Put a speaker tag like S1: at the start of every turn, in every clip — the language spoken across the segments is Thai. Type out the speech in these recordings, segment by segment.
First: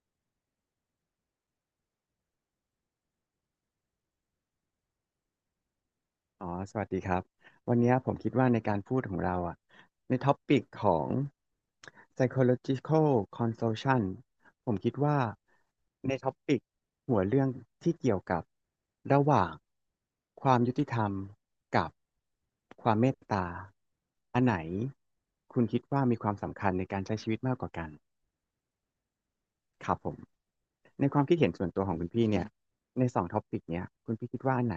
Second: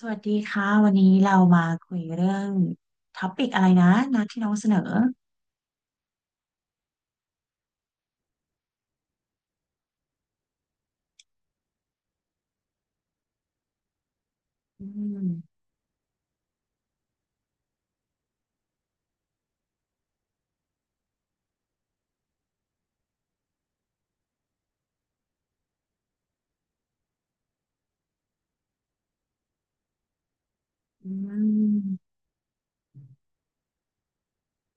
S1: สวัสดีค่ะวันนี้เรามาคุยเรื่องท็อปิกอะไรนะนัดที่น้องเสนอ
S2: อ๋อสวัสดีครับวันนี้ผมคิดว่าในการพูดของเราอ่ะในท็อปิกของ psychological consultation ผม
S1: อื
S2: คิดว่า
S1: ม
S2: ในท็อปิกหัวเรื่องที่เกี่ยวกับระหว่างความยุติธรรมกับความเมตตาอันไหนคุณคิดว่ามีความสำคัญในการใช้ชีวิตมากกว่ากัน ครับผมใน
S1: อื
S2: ความคิดเห็นส่วนตัวของคุณ
S1: ม
S2: พี่เนี่ยในสองท็อปิกเนี่ยคุณพี่คิดว่าอันไหน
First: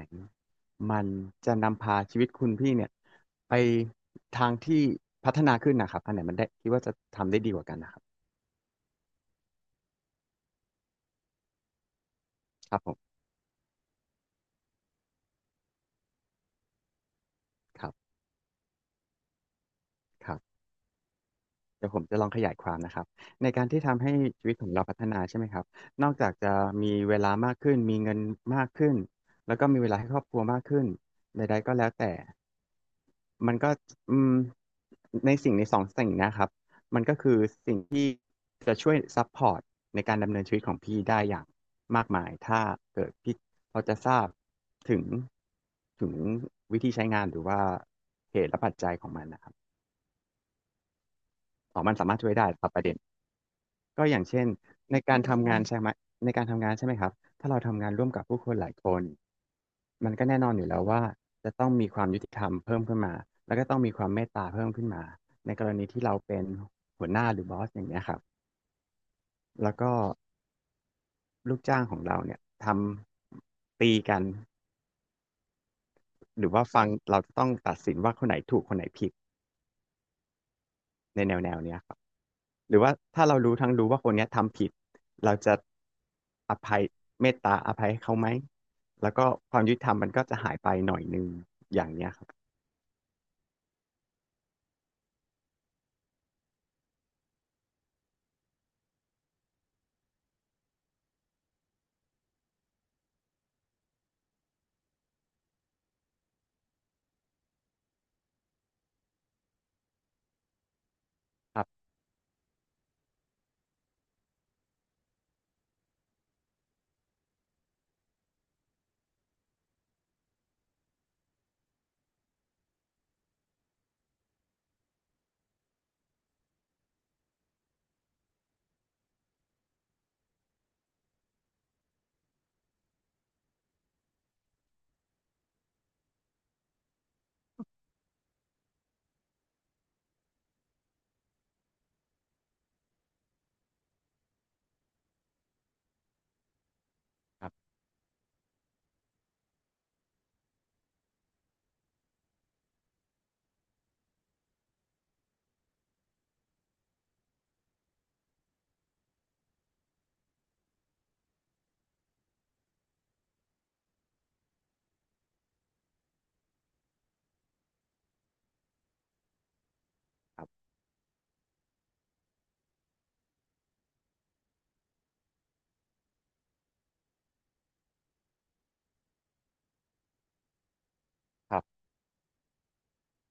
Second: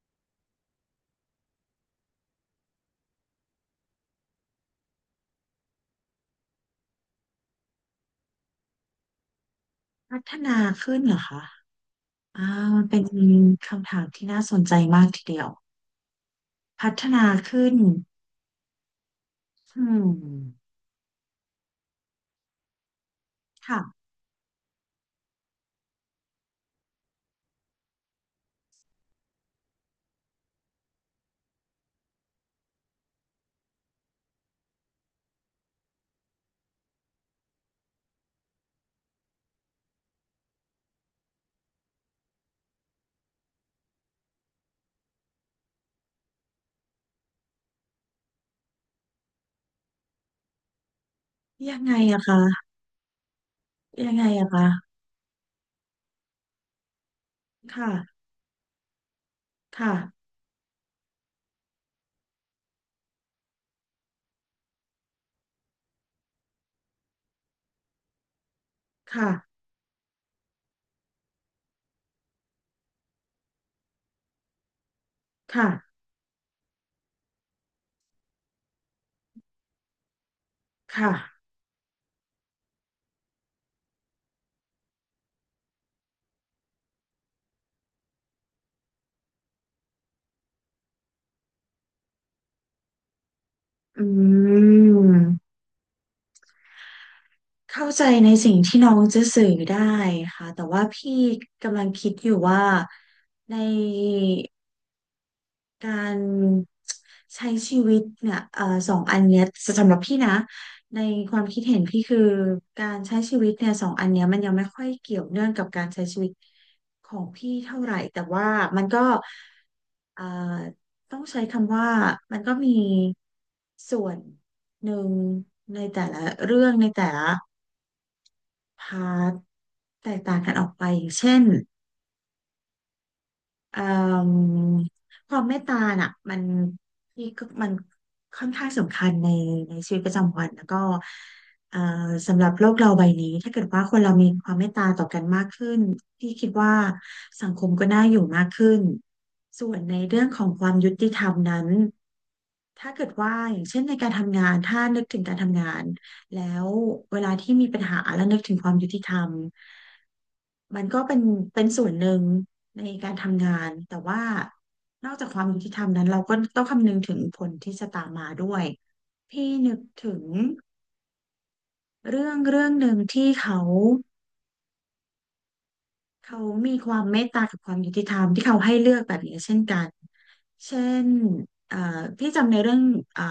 S2: มันจะนำพาชีวิตคุณพี่เนี่ยไปทางที่พัฒนาขึ้นนะครับอันไหนมันได้คิดว่าจะทำได้ดีกว่ากันนะครับ
S1: พัฒนาขึ้นเหรอคะอ่า
S2: ครั
S1: มั
S2: บ
S1: น
S2: ผ
S1: เป็น
S2: ม
S1: คำถามที่น่าสนใจมากทีเดียวพัฒนาขึ้น
S2: ครับ
S1: อืม
S2: ครับเดี๋ยวผมจะลองขยายความนะครับในการ
S1: ค่ะ
S2: ที่ทำให้ชีวิตของเราพัฒนาใช่ไหมครับนอกจากจะมีเวลามากขึ้นมีเงินมากขึ้นแล้วก็มีเวลาให้ครอบครัวมากขึ้นใดๆก็แล้วแต่ มันก็อืมในสิ่งในสองสิ่งเนะครับมันก็คือสิ่งที่จะช่วยซัพพอร์ตในการดำเนินชีวิตของพี่ได้อย่างมากมายถ้าเกิดพี่เขาจะทราบถึงถึงวิธีใช้งานหรือว่าเหตุและปัจจัยของมันนะครับ
S1: ยั
S2: อ๋
S1: ง
S2: อ
S1: ไง
S2: มันสามารถ
S1: อะ
S2: ช่วยได้ค
S1: คะ
S2: รับประเด็น ก็
S1: ยั
S2: อ
S1: ง
S2: ย่า
S1: ไง
S2: งเช่
S1: อะ
S2: น
S1: คะ
S2: ในการทำงานใช่ไหมในการทำงานใช่ไหมครับถ้าเราทำงานร่วมกับ
S1: ค่ะ
S2: ผู้คนหลายคนมันก็
S1: ค่ะ
S2: แน่นอนอยู่แล้วว่าจะต้องมีความยุติธรรมเพิ่มขึ้นมาแล้วก็ต้องมีความเมตตาเพิ่มขึ้นมาในกรณีที่เราเป็นหัวหน้าหรือบอสอย่างเงี้ยครับ
S1: ค่ะ
S2: แล้วก็ลูกจ้างของเราเนี่ยทำตีกัน
S1: ค่ะ
S2: หรือว่าฟังเราจะต้องตัดสินว่าคนไหนถูกคนไหนผิด
S1: ค่ะ
S2: ในแนวแนวเนี้ยครับ หรือว่าถ้าเรารู้ทั้งรู้ว่าคนเนี้ยทำผิดเราจะอภัยเมตตาอภัยให้เขาไหมแล้วก็ความยุติธรรมมันก็จะหายไปหน่อยนึงอย่างเนี้ยครับ
S1: อืมเข้าใจในสิ่งที่น้องจะสื่อได้ค่ะแต่ว่าพี่กำลังคิดอยู่ว่าใน การใช้ชีวิตเนี่ยสองอันเนี้ยสำหรับพี่นะในความ
S2: ค
S1: คิด
S2: รั
S1: เห็น
S2: บ
S1: พี่คือการใช้ชีวิตเนี่ยสองอันเนี้ยมันยังไม่ค่อยเกี่ยวเนื่องกับการใช้ชีวิตของพี่เท่าไหร่แต่ว่ามันก็เอ่อต้องใช้คำว่ามันก็มีส่วนหนึ่งในแต่ละเรื่องในแต่ละพาร์ทแตกต่างกันออกไปอย่างเช่น เอ่มความเมตตาน่ะมันพี่ก็มันค่อนข้างสำคัญในชีวิตประจำวันแล้วก็เอ่อสำหรับโลกเราใบนี้ถ้าเกิดว่าคนเรามีความเมตตาต่อกันมากขึ้นพี่คิดว่า
S2: ค
S1: สั
S2: รั
S1: งคม
S2: บ
S1: ก็น่าอยู่มากขึ้นส่วนในเรื่องของความยุติธรรมนั้น ถ้าเกิดว่าอย่างเช่นในการทำงานถ้านึกถึงการทำงานแล้วเวลาที่มีปัญหาแล้วนึกถึงความยุติธรรมมันก็เป็นส่วนหนึ่งในการทำงานแต่ว่านอกจากความยุติธรรมนั้นเราก็ต้องคำนึงถึงผลที่จะตามมาด้วยพี่นึกถึงเรื่องเรื่องหนึ่งที่เขา เขามีความเมตตากับความยุติธรรมที่เขาให้เลือกแบบนี้เช่นกัน เช่น
S2: ครั
S1: เอ่
S2: บ
S1: อพี่จำในเรื่องเอ่อ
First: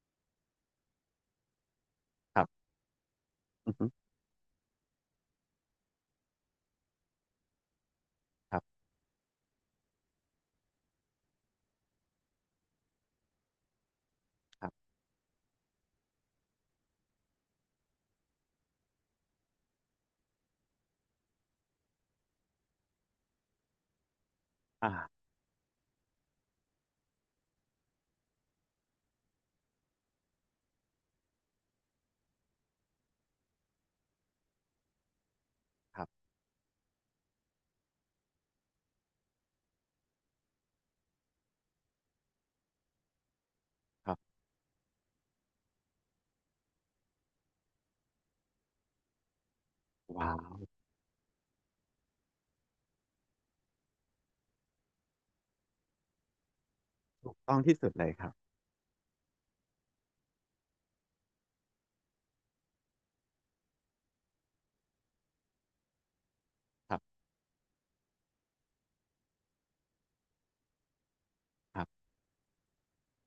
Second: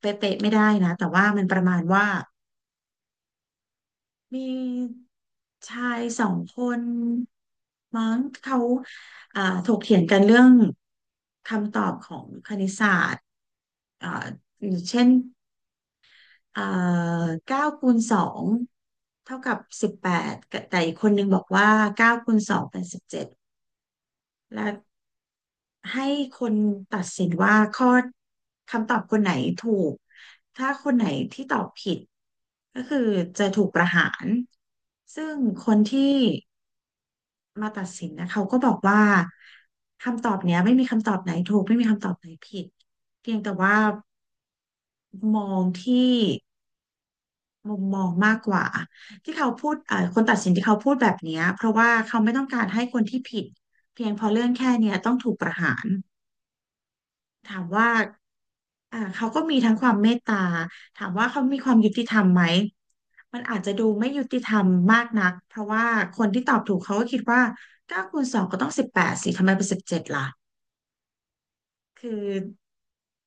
S1: เป๊ะๆไม่ได้นะ แต่ว่ามันประมาณว่า
S2: ครับอือฮึ
S1: มีชายสองคนมั้ง
S2: ค
S1: เขา
S2: รับ
S1: เอ่อถกเถียงกันเรื่องคำตอบของคณิตศาสตร์เอ่อ
S2: ค
S1: อ
S2: รั
S1: ย่าง
S2: บ
S1: เช่นเอ่อเก้าคูณสองเท่ากับสิบแปดแต่อีกคนนึงบอกว่าเก้าคูณสองเป็นสิบเจ็ดและ
S2: อ่า
S1: ให้คนตัดสินว่าข้อคำตอบคนไหนถูก ถ้าคนไหนที่ตอบผิดก็คือจะถูกประหาร ซึ่งคน
S2: ครับ
S1: ที่มาตัดสินนะเขาก็บอกว่าคำตอบเนี้ยไม่มีคำตอบไหนถูกไม่มีคำตอบไหนผิด เพียงแต่ว่า
S2: ครับ
S1: มองที่มุมมองมากกว่าที่เขาพูดคน
S2: ว้า
S1: ตัด
S2: ว
S1: สินที่เขาพูดแบบเนี้ยเพราะว่าเขาไม่ต้องการให้คนที่ผิดเพียงเพอเรื่องแค่เนี้ยต้องถูกประหาร
S2: ถูกต้อ
S1: ถา
S2: ง
S1: ม
S2: ที่
S1: ว่า
S2: สุดเลยครับ
S1: เขาก็มีทั้งความเมตตาถามว่าเขามีความยุติธรรมไหมมันอาจจะดูไม่ยุติธรรมมากนักเพราะว่าคนที่ตอบถูก
S2: ค
S1: เขา
S2: รั
S1: ก็คิ
S2: บ
S1: ดว่าเก้าคูณสองก็ต้องสิบแปดสิทำไมเป็นสิบเจ็ดล่ะ
S2: ครับ
S1: คือ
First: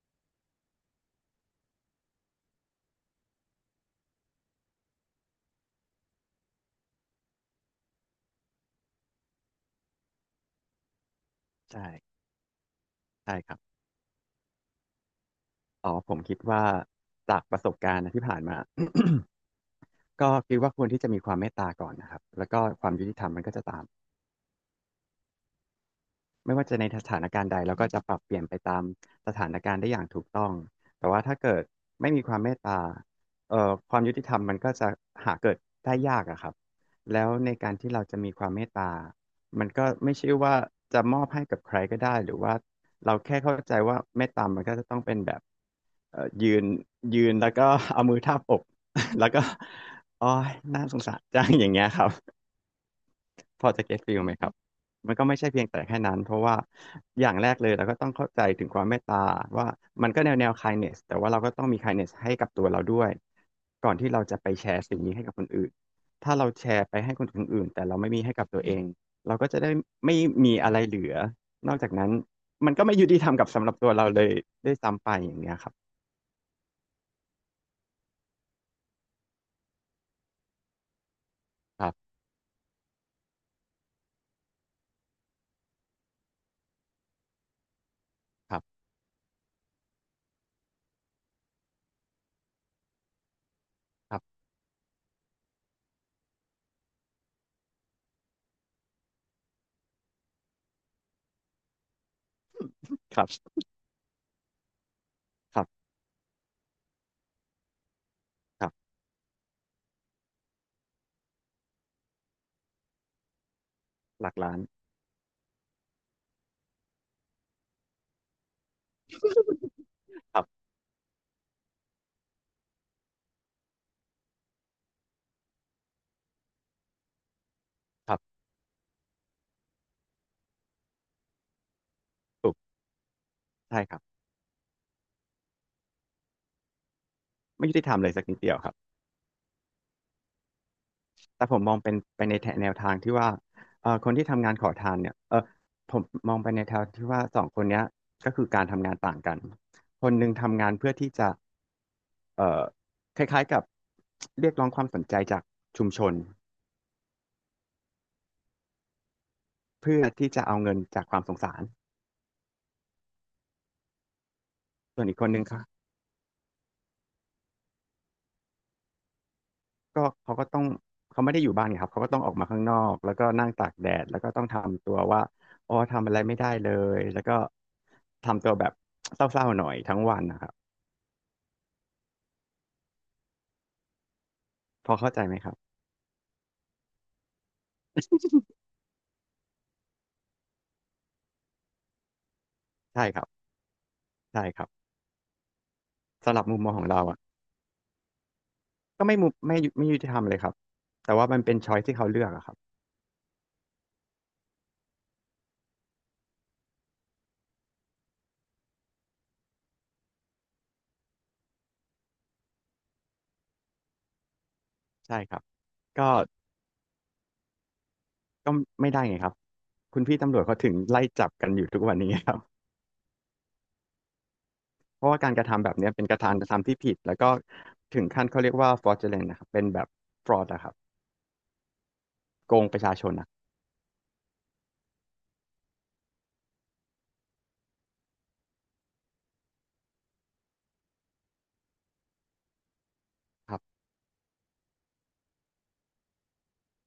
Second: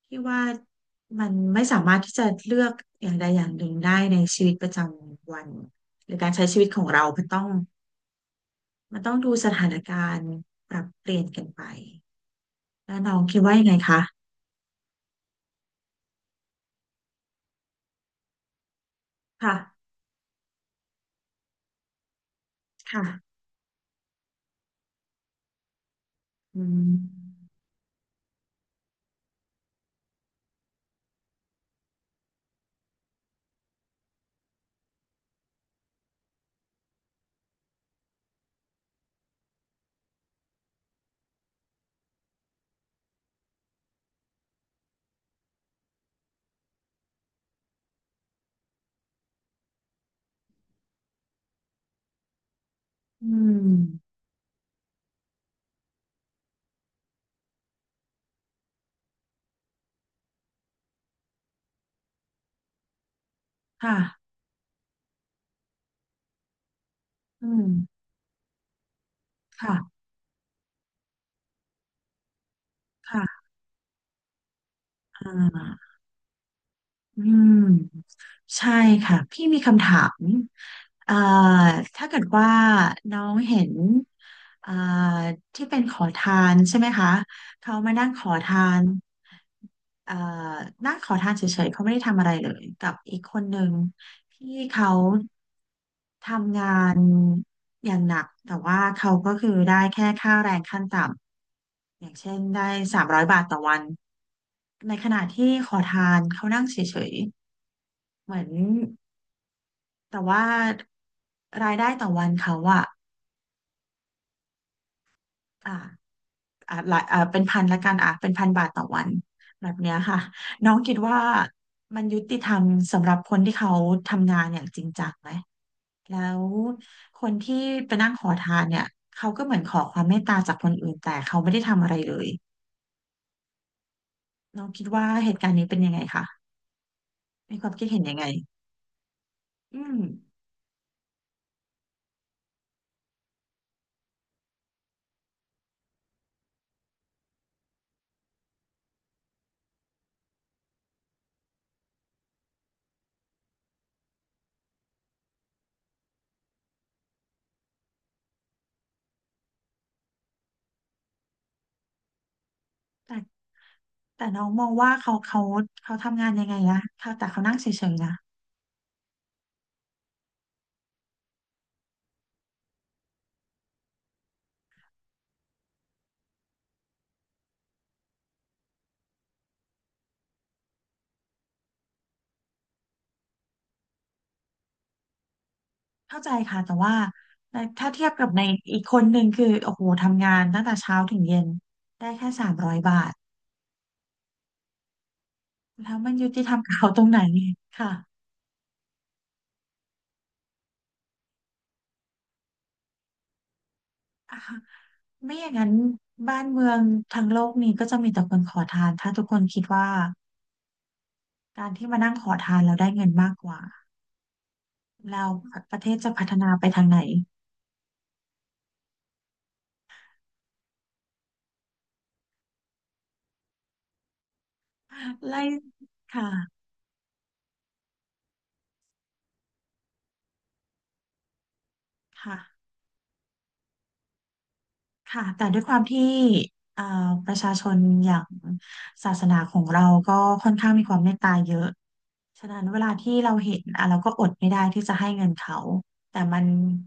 S1: ที่ว่ามันไม่สามารถที่จะเลือกอย่างใดอย่างหนึ่งได้ในชีวิตประจำวันหรือการใช้ชีวิตของเรามันต้องดูสถานการณ์ปรับเปลี่ยนกันไป
S2: ใช่
S1: แล้วน้อง
S2: ใช่
S1: คิด
S2: ค
S1: ว่า
S2: รับ
S1: ยังไงคะ
S2: อ๋อผมคิดว่าจากประสบการณ์นะที่ผ่านมา
S1: ค่ะ
S2: ก็คิดว่าควรที่จะมีความเมตตาก่อนนะครับแล้วก็ความยุติธรรม
S1: ค่ะ
S2: มันก็จะตาม ไม่
S1: อื
S2: ว่าจะใน
S1: ม
S2: สถานการณ์ใดเราก็จะปรับเปลี่ยนไปตามสถานการณ์ได้อย่างถูกต้องแต่ว่าถ้าเกิดไม่มีความเมตตาความยุติธรรมมันก็จะหาเกิดได้ยากอะครับแล้วในการที่เราจะมีความเมตตามันก็ไม่ใช่ว่าจะมอบให้กับใครก็ได้หรือว่าเราแค่เข้าใจว่าเมตตามันก็จะต้องเป็นแบบยืนแล้วก็ เอามือทาบอก แล้วก็อ๋อยน่าสงสารจังอย่างเงี้ยครับ
S1: อื
S2: พอจะเก็ต
S1: ม
S2: ฟีลไหมครับมันก็ไม่ใช่เพียงแต่แค่นั้น เพราะว่าอย่างแรกเลยเราก็ต้องเข้าใจถึงความเมตตาว่ามันก็แนวแนว kindness แต่ว่าเราก็ต้องมี kindness ให้กับตัวเราด้วยก่อ
S1: ค่ะ
S2: นที่เราจะไปแชร์สิ่งนี้ให้กับคนอื่นถ้าเราแชร์ไปให้คนอ
S1: อื
S2: ื่น
S1: ม
S2: แต่เราไม่มีให้กับตัวเองเราก็จะได้
S1: ค่ะ
S2: ไม่มีอะไรเหลือ นอกจากนั้นมันก็ไม่ยุติธรรม
S1: ค่ะ
S2: กับสำหรับตัวเราเลยด้วยซ้ำไป
S1: อ่
S2: อย่างเงี้ยครับ
S1: าอืมใช่ค่ะ พี่มีคำถามเอ่อ
S2: ครั
S1: ถ้า
S2: บ
S1: เกิดว่าน้องเห็นเอ่อที่เป็นขอทานใช่ไหมคะ เขามานั่งขอ
S2: ค
S1: ทา
S2: รั
S1: น
S2: บ
S1: เอ่อนั่งขอทานเฉยๆ เขาไม่ได้ทำอะไรเลยกับอีกคนหนึ่ง
S2: ครับ
S1: ที่เขาทำงานอย่างหนัก แต่ว่าเขาก็คือได้แค่ค่าแรงขั้นต่ำ อย่างเช่นได้สาม
S2: ค
S1: ร้อย
S2: รั
S1: บาท
S2: บ
S1: ต่อวัน ในขณะที่
S2: ครั
S1: ขอ
S2: บ
S1: ทานเขานั่งเฉยๆเหมือน
S2: ครับ
S1: แต่ว่ารายได้ต่อวันเขาอะ
S2: หลักล้าน
S1: อ่าอ่าหลายอ่าเป็นพันละกันอ่ะเป็นพันบาทต่อวันแบบเนี้ยค่ะ
S2: ครับ
S1: น้องคิดว่ามันยุติธรรมสำหรับคนที่เขาทำงานอย่างจริงจังไหมแล้วคนที่ไปนั่
S2: ค
S1: ง
S2: รั
S1: ขอ
S2: บ
S1: ทานเนี่ยเขาก็เหมือนขอความเมตตาจากคนอื่นแต่เขาไม่ได้ทำอะไรเลย
S2: ถูกใช่ครับ
S1: น้องคิดว่าเหตุการณ์นี้เป็นยังไงคะมีค
S2: ไม่
S1: วาม
S2: ยุติ
S1: คิด
S2: ธรร
S1: เห็
S2: ม
S1: น
S2: เลย
S1: ยัง
S2: สั
S1: ไง
S2: กนิดเดียวครับ
S1: อืม
S2: แต่ผมมองเป็นไปในแนวทางที่ว่าคนที่ทำงานขอทานเนี่ยผมมองไปในแนวที่ว่าสองคนเนี้ยก็คือการทำงานต่างกันคนหนึ่งทำงานเพื่อที่จะเอ่อคล้ายๆกับเรียกร้องความสนใจจากชุมชนเพื่อที่จะเอาเงินจากความสงสาร
S1: แต่ น้องมองว่า
S2: ส่วนอีกคนนึงเขา
S1: เขาทำงานยังไงนะเขาแต่เขานั่งเฉยๆนะ
S2: ก็ต้องเขาไม่ได้อยู่บ้านไงครับเขาก็ต้องออกมาข้างนอกแล้วก็นั่งตากแดดแล้วก็ต้องทำตัวว่าอ๋อทำอะไรไม่ได้เลยแล้วก็ทำตัวแบบเศร้าๆหน่อยทั้งวันนะครับพอเข้าใจไหมครับ
S1: เข้าใจค่ะแต่ว่าในถ้าเทียบกับในอีกคนหนึ่งคือโอ้โหทำงานตั้งแต่เช้าถึงเย็นได้แค่สามร้อยบา
S2: ใช่
S1: ท
S2: ครับ ใช่ครับ
S1: แล้วมันยุ
S2: สำห
S1: ติ
S2: รับ
S1: ธร
S2: มุ
S1: รม
S2: มมอ
S1: กับ
S2: งของ
S1: เขาต
S2: เรา
S1: รงไห
S2: อ่ะ
S1: นค่ะ
S2: ก็ไม่มุมไม่ยุไม่ยุติธรรมเลยครับแต่ว่ามันเป็นช้อยที่เขาเลือกอะครับ
S1: อ่ะ ไม่อย่างนั้นบ้านเมืองทั้งโลกนี้ก็จะมีแต่คนขอทานถ้าทุกคนคิดว่าการที่มานั่งขอทานแล้วได้เงินมากกว่า
S2: ใช่
S1: แล้ว
S2: ครับ
S1: ประเทศ
S2: ก็
S1: จะพัฒนาไปทางไหน
S2: ก็ไม่ได้ไงครับคุณพี่ตำรวจเขาถึงไล่จับกันอยู่ทุกวันนี้ครับ เพราะ ว่าการ
S1: ไล่
S2: กระทำแบบเนี้ยเป็น
S1: ค
S2: การกระ
S1: ่ะ
S2: ทำที่ผิดแล้วก็ถึงขั้นเขาเรียกว่า fraudulent นะครับเป็นแบบ fraud อะครับ
S1: ค่ะ
S2: โกงประชาชนนะ
S1: ค่ะแต่ด้วยความที่เอ่อประชาชนอย่างศาสนาของเราก็ค่อนข้างมีความเมตตาเยอะฉะนั้นเวลาที่เรา
S2: ค
S1: เห็
S2: รั
S1: น
S2: บ
S1: อ่ะเราก็อดไม่ได้ที่จะให้เงินเขาแต่มัน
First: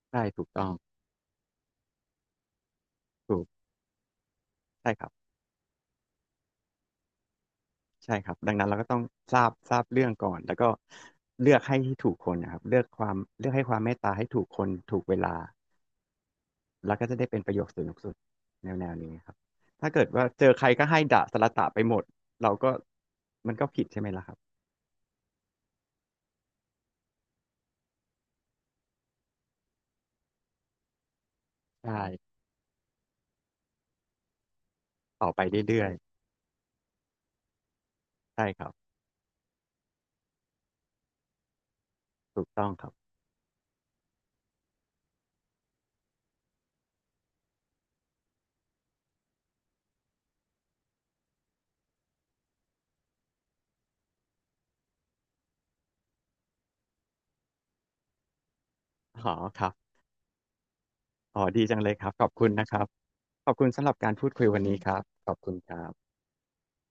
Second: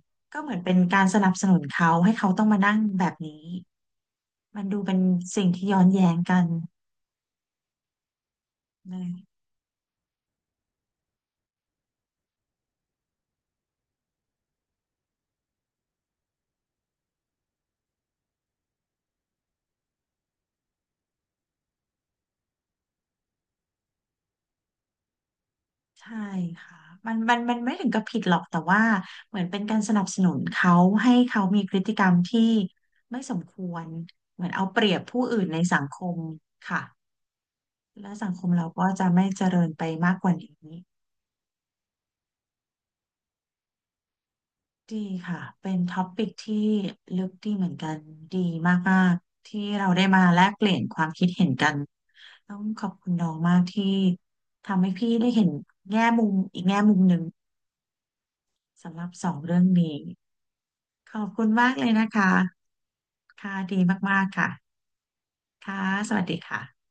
S2: ใช่
S1: ก็
S2: ถู
S1: เห
S2: ก
S1: มือน
S2: ต้อ
S1: เป็
S2: ง
S1: นการสนับสนุนเขาให้เขาต้องมานั่งแบบนี้
S2: ถูก
S1: มันดู
S2: ใช่
S1: เป็น
S2: ครับ
S1: สิ่งที่ย้อนแย้งกัน
S2: ใช่ครับดังนั้นเราก็
S1: เล
S2: ต้อง
S1: ย
S2: ทราบเรื่องก่อนแล้วก็เลือกให้ที่ถูกคนนะครับเลือกให้ความเมตตาให้ถูกคนถูกเวลา แล้วก็จะได้เป็นประโยคสนุกสุดแนวแนวนี้ครับถ้าเกิดว่าเจอใครก็ให้ด่าสละตะไปหมดเราก็มันก็ผิดใช่ไหมล่ะครับ
S1: ใช่ค่ะมันไม่ถึงกับผิดหรอกแต่ว่าเหมือนเป็นการสนับสนุนเขาให้เขามีพฤ
S2: ใช
S1: ติกรรม
S2: ่
S1: ที่ไม่สมควรเหมือนเอาเปรียบผู้
S2: ต่อ
S1: อื่
S2: ไป
S1: นในสัง
S2: เรื่อย
S1: คมค่ะและสัง
S2: ๆ
S1: ค
S2: ใช่
S1: ม
S2: ค
S1: เรา
S2: รับ
S1: ก็จะไม่เจริญไปมากกว่านี้
S2: ถูกต้องครับ
S1: ดีค่ะเป็นท็อปิกที่ลึกดีเหมือนกันดีมากๆที่เราได้มาแลกเปลี่ยนความคิดเห็นกันต้องขอบคุณน้องมากที่ทำให้พี่ได้เห็นแง่มุมอีกแง่มุมหนึ่ง สำหรับส
S2: อ๋
S1: อ
S2: อ
S1: งเรื่
S2: ค
S1: อง
S2: รับ
S1: นี้ขอบ
S2: อ๋
S1: คุ
S2: อ
S1: ณ
S2: ดี
S1: มาก
S2: จัง
S1: เล
S2: เล
S1: ย
S2: ยค
S1: นะ
S2: รับขอ
S1: คะ
S2: บคุณนะครับขอ
S1: ค่ะ
S2: บคุณ
S1: ดี
S2: สำหรับการ
S1: มาก
S2: พูด
S1: ๆ
S2: คุย
S1: ค่ะ
S2: วันนี้ครับขอบคุณค
S1: ค่ะ
S2: รับ
S1: สวัสดีค่ะ